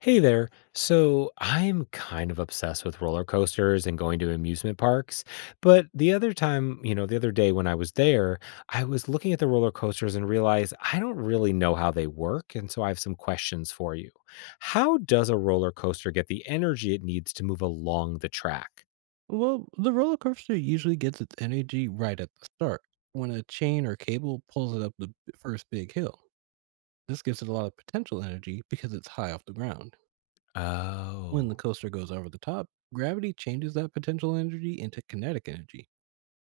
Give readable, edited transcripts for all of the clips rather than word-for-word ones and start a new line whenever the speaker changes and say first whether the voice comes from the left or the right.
left: Hey there. So I'm kind of obsessed with roller coasters and going to amusement parks. But the other the other day when I was there, I was looking at the roller coasters and realized I don't really know how they work. And so I have some questions for you. How does a roller coaster get the energy it needs to move along the track?
right: Well, the roller coaster usually gets its energy right at the start when a chain or cable pulls it up the first big hill. This gives it a lot of potential energy because it's high off the ground. When the
left: Oh,
right: coaster goes over the top, gravity changes that potential energy into kinetic energy.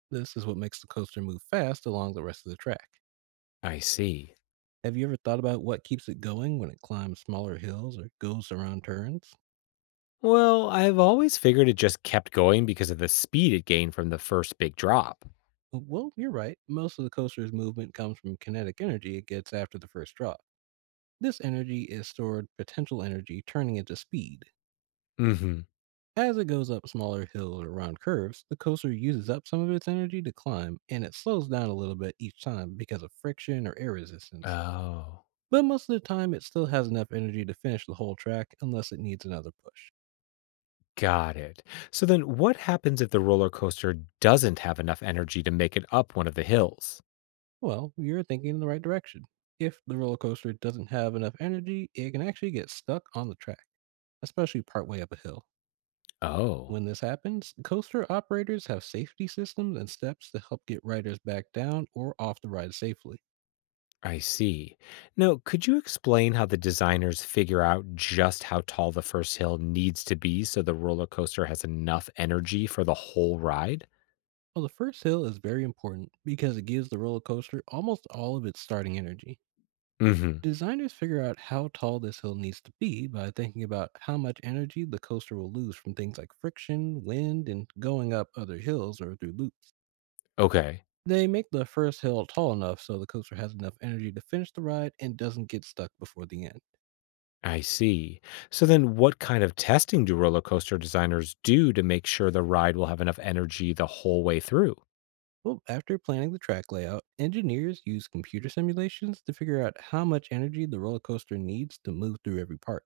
right: This is what makes the coaster move fast along the rest of the track.
left: I see.
right: Have you ever thought about what keeps it going when it climbs smaller hills or goes around turns?
left: Well, I've always figured it just kept going because of the speed it gained from the first big drop.
right: Well, you're right. Most of the coaster's movement comes from kinetic energy it gets after the first drop. This energy is stored potential energy, turning into speed.
left: Mm hmm.
right: As it goes up smaller hills or around curves, the coaster uses up some of its energy to climb, and it slows down a little bit each time because of friction or air resistance.
left: Oh.
right: But most of the time, it still has enough energy to finish the whole track unless it needs another push.
left: Got it. So then what happens if the roller coaster doesn't have enough energy to make it up one of the hills?
right: Well, you're thinking in the right direction. If the roller coaster doesn't have enough energy, it can actually get stuck on the track, especially partway up a hill.
left: Oh,
right: When this happens, coaster operators have safety systems and steps to help get riders back down or off the ride safely.
left: I see. Now, could you explain how the designers figure out just how tall the first hill needs to be so the roller coaster has enough energy for the whole ride?
right: Well, the first hill is very important because it gives the roller coaster almost all of its starting energy.
left: Mhm.
right: Designers figure out how tall this hill needs to be by thinking about how much energy the coaster will lose from things like friction, wind, and going up other hills or through loops.
left: Okay.
right: They make the first hill tall enough so the coaster has enough energy to finish the ride and doesn't get stuck before the end.
left: I see. So then what kind of testing do roller coaster designers do to make sure the ride will have enough energy the whole way through?
right: Well, after planning the track layout, engineers use computer simulations to figure out how much energy the roller coaster needs to move through every part.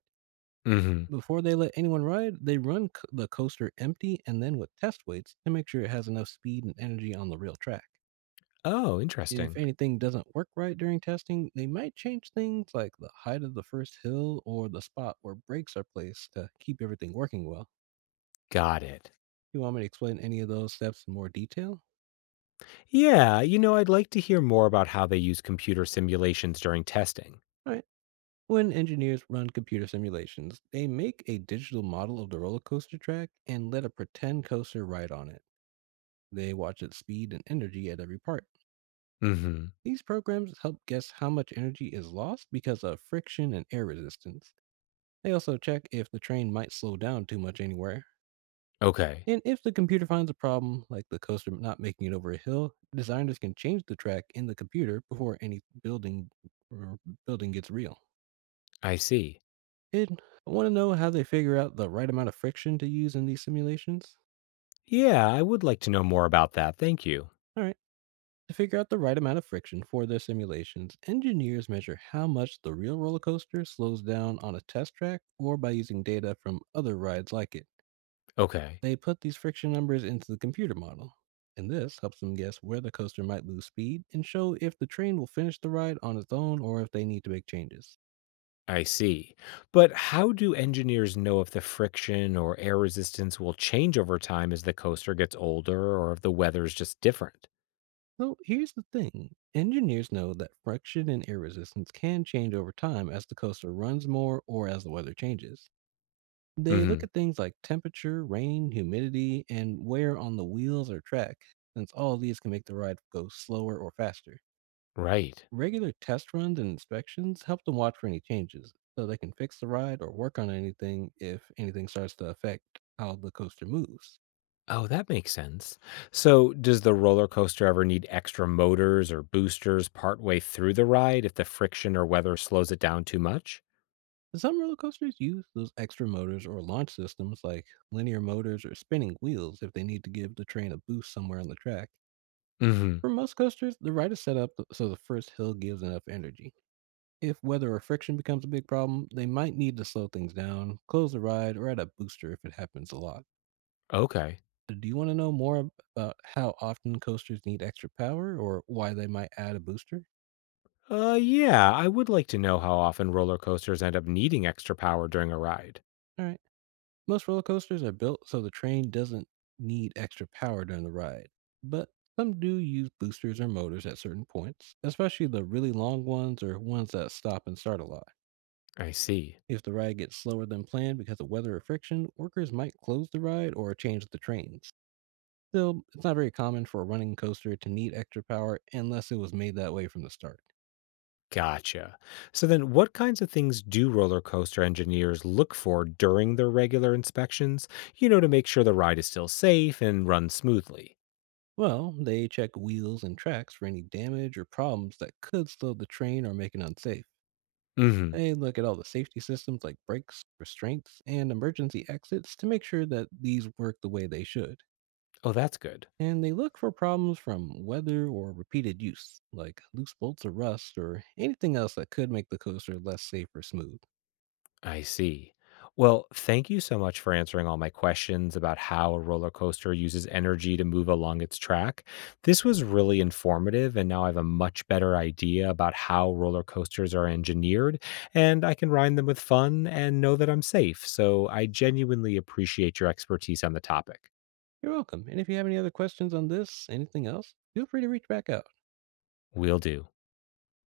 left: Mhm.
right: Before they let anyone ride, they run the coaster empty and then with test weights to make sure it has enough speed and energy on the real track.
left: Oh,
right: If
left: interesting.
right: anything doesn't work right during testing, they might change things like the height of the first hill or the spot where brakes are placed to keep everything working well.
left: Got it.
right: You want me to explain any of those steps in more detail?
left: Yeah, I'd like to hear more about how they use computer simulations during testing.
right: When engineers run computer simulations, they make a digital model of the roller coaster track and let a pretend coaster ride on it. They watch its speed and energy at every part.
left: Hmm.
right: These programs help guess how much energy is lost because of friction and air resistance. They also check if the train might slow down too much anywhere.
left: Okay.
right: And if the computer finds a problem, like the coaster not making it over a hill, designers can change the track in the computer before any or building gets real.
left: I see.
right: Good. I want to know how they figure out the right amount of friction to use in these simulations.
left: Yeah, I would like to know more about that. Thank you.
right: All right. To figure out the right amount of friction for their simulations, engineers measure how much the real roller coaster slows down on a test track or by using data from other rides like it.
left: Okay.
right: They put these friction numbers into the computer model, and this helps them guess where the coaster might lose speed and show if the train will finish the ride on its own or if they need to make changes.
left: I see. But how do engineers know if the friction or air resistance will change over time as the coaster gets older or if the weather's just different?
right: So here's the thing: engineers know that friction and air resistance can change over time as the coaster runs more or as the weather changes. They look
left: Hmm.
right: at things like temperature, rain, humidity, and wear on the wheels or track, since all these can make the ride go slower or faster.
left: Right.
right: Regular test runs and inspections help them watch for any changes so they can fix the ride or work on anything if anything starts to affect how the coaster moves.
left: Oh, that makes sense. So, does the roller coaster ever need extra motors or boosters partway through the ride if the friction or weather slows it down too much?
right: Some roller coasters use those extra motors or launch systems, like linear motors or spinning wheels, if they need to give the train a boost somewhere on the track.
left: Mhm.
right: For most coasters, the ride is set up so the first hill gives enough energy. If weather or friction becomes a big problem, they might need to slow things down, close the ride, or add a booster if it happens a lot.
left: Okay.
right: So, do you want to know more about how often coasters need extra power or why they might add a booster?
left: Yeah, I would like to know how often roller coasters end up needing extra power during a ride.
right: All right. Most roller coasters are built so the train doesn't need extra power during the ride, but some do use boosters or motors at certain points, especially the really long ones or ones that stop and start a lot.
left: I see.
right: If the ride gets slower than planned because of weather or friction, workers might close the ride or change the trains. Still, it's not very common for a running coaster to need extra power unless it was made that way from the start.
left: Gotcha. So then what kinds of things do roller coaster engineers look for during their regular inspections, to make sure the ride is still safe and runs smoothly?
right: Well, they check wheels and tracks for any damage or problems that could slow the train or make it unsafe.
left: Mhm.
right: I look at all the safety systems, like brakes, restraints, and emergency exits, to make sure that these work the way they should.
left: Oh, that's good.
right: And they look for problems from weather or repeated use, like loose bolts or rust or anything else that could make the coaster less safe or smooth.
left: I see. Well, thank you so much for answering all my questions about how a roller coaster uses energy to move along its track. This was really informative, and now I have a much better idea about how roller coasters are engineered, and I can ride them with fun and know that I'm safe. So I genuinely appreciate your expertise on the topic.
right: You're welcome. And if you have any other questions on this, anything else, feel free to reach back out.
left: Will do.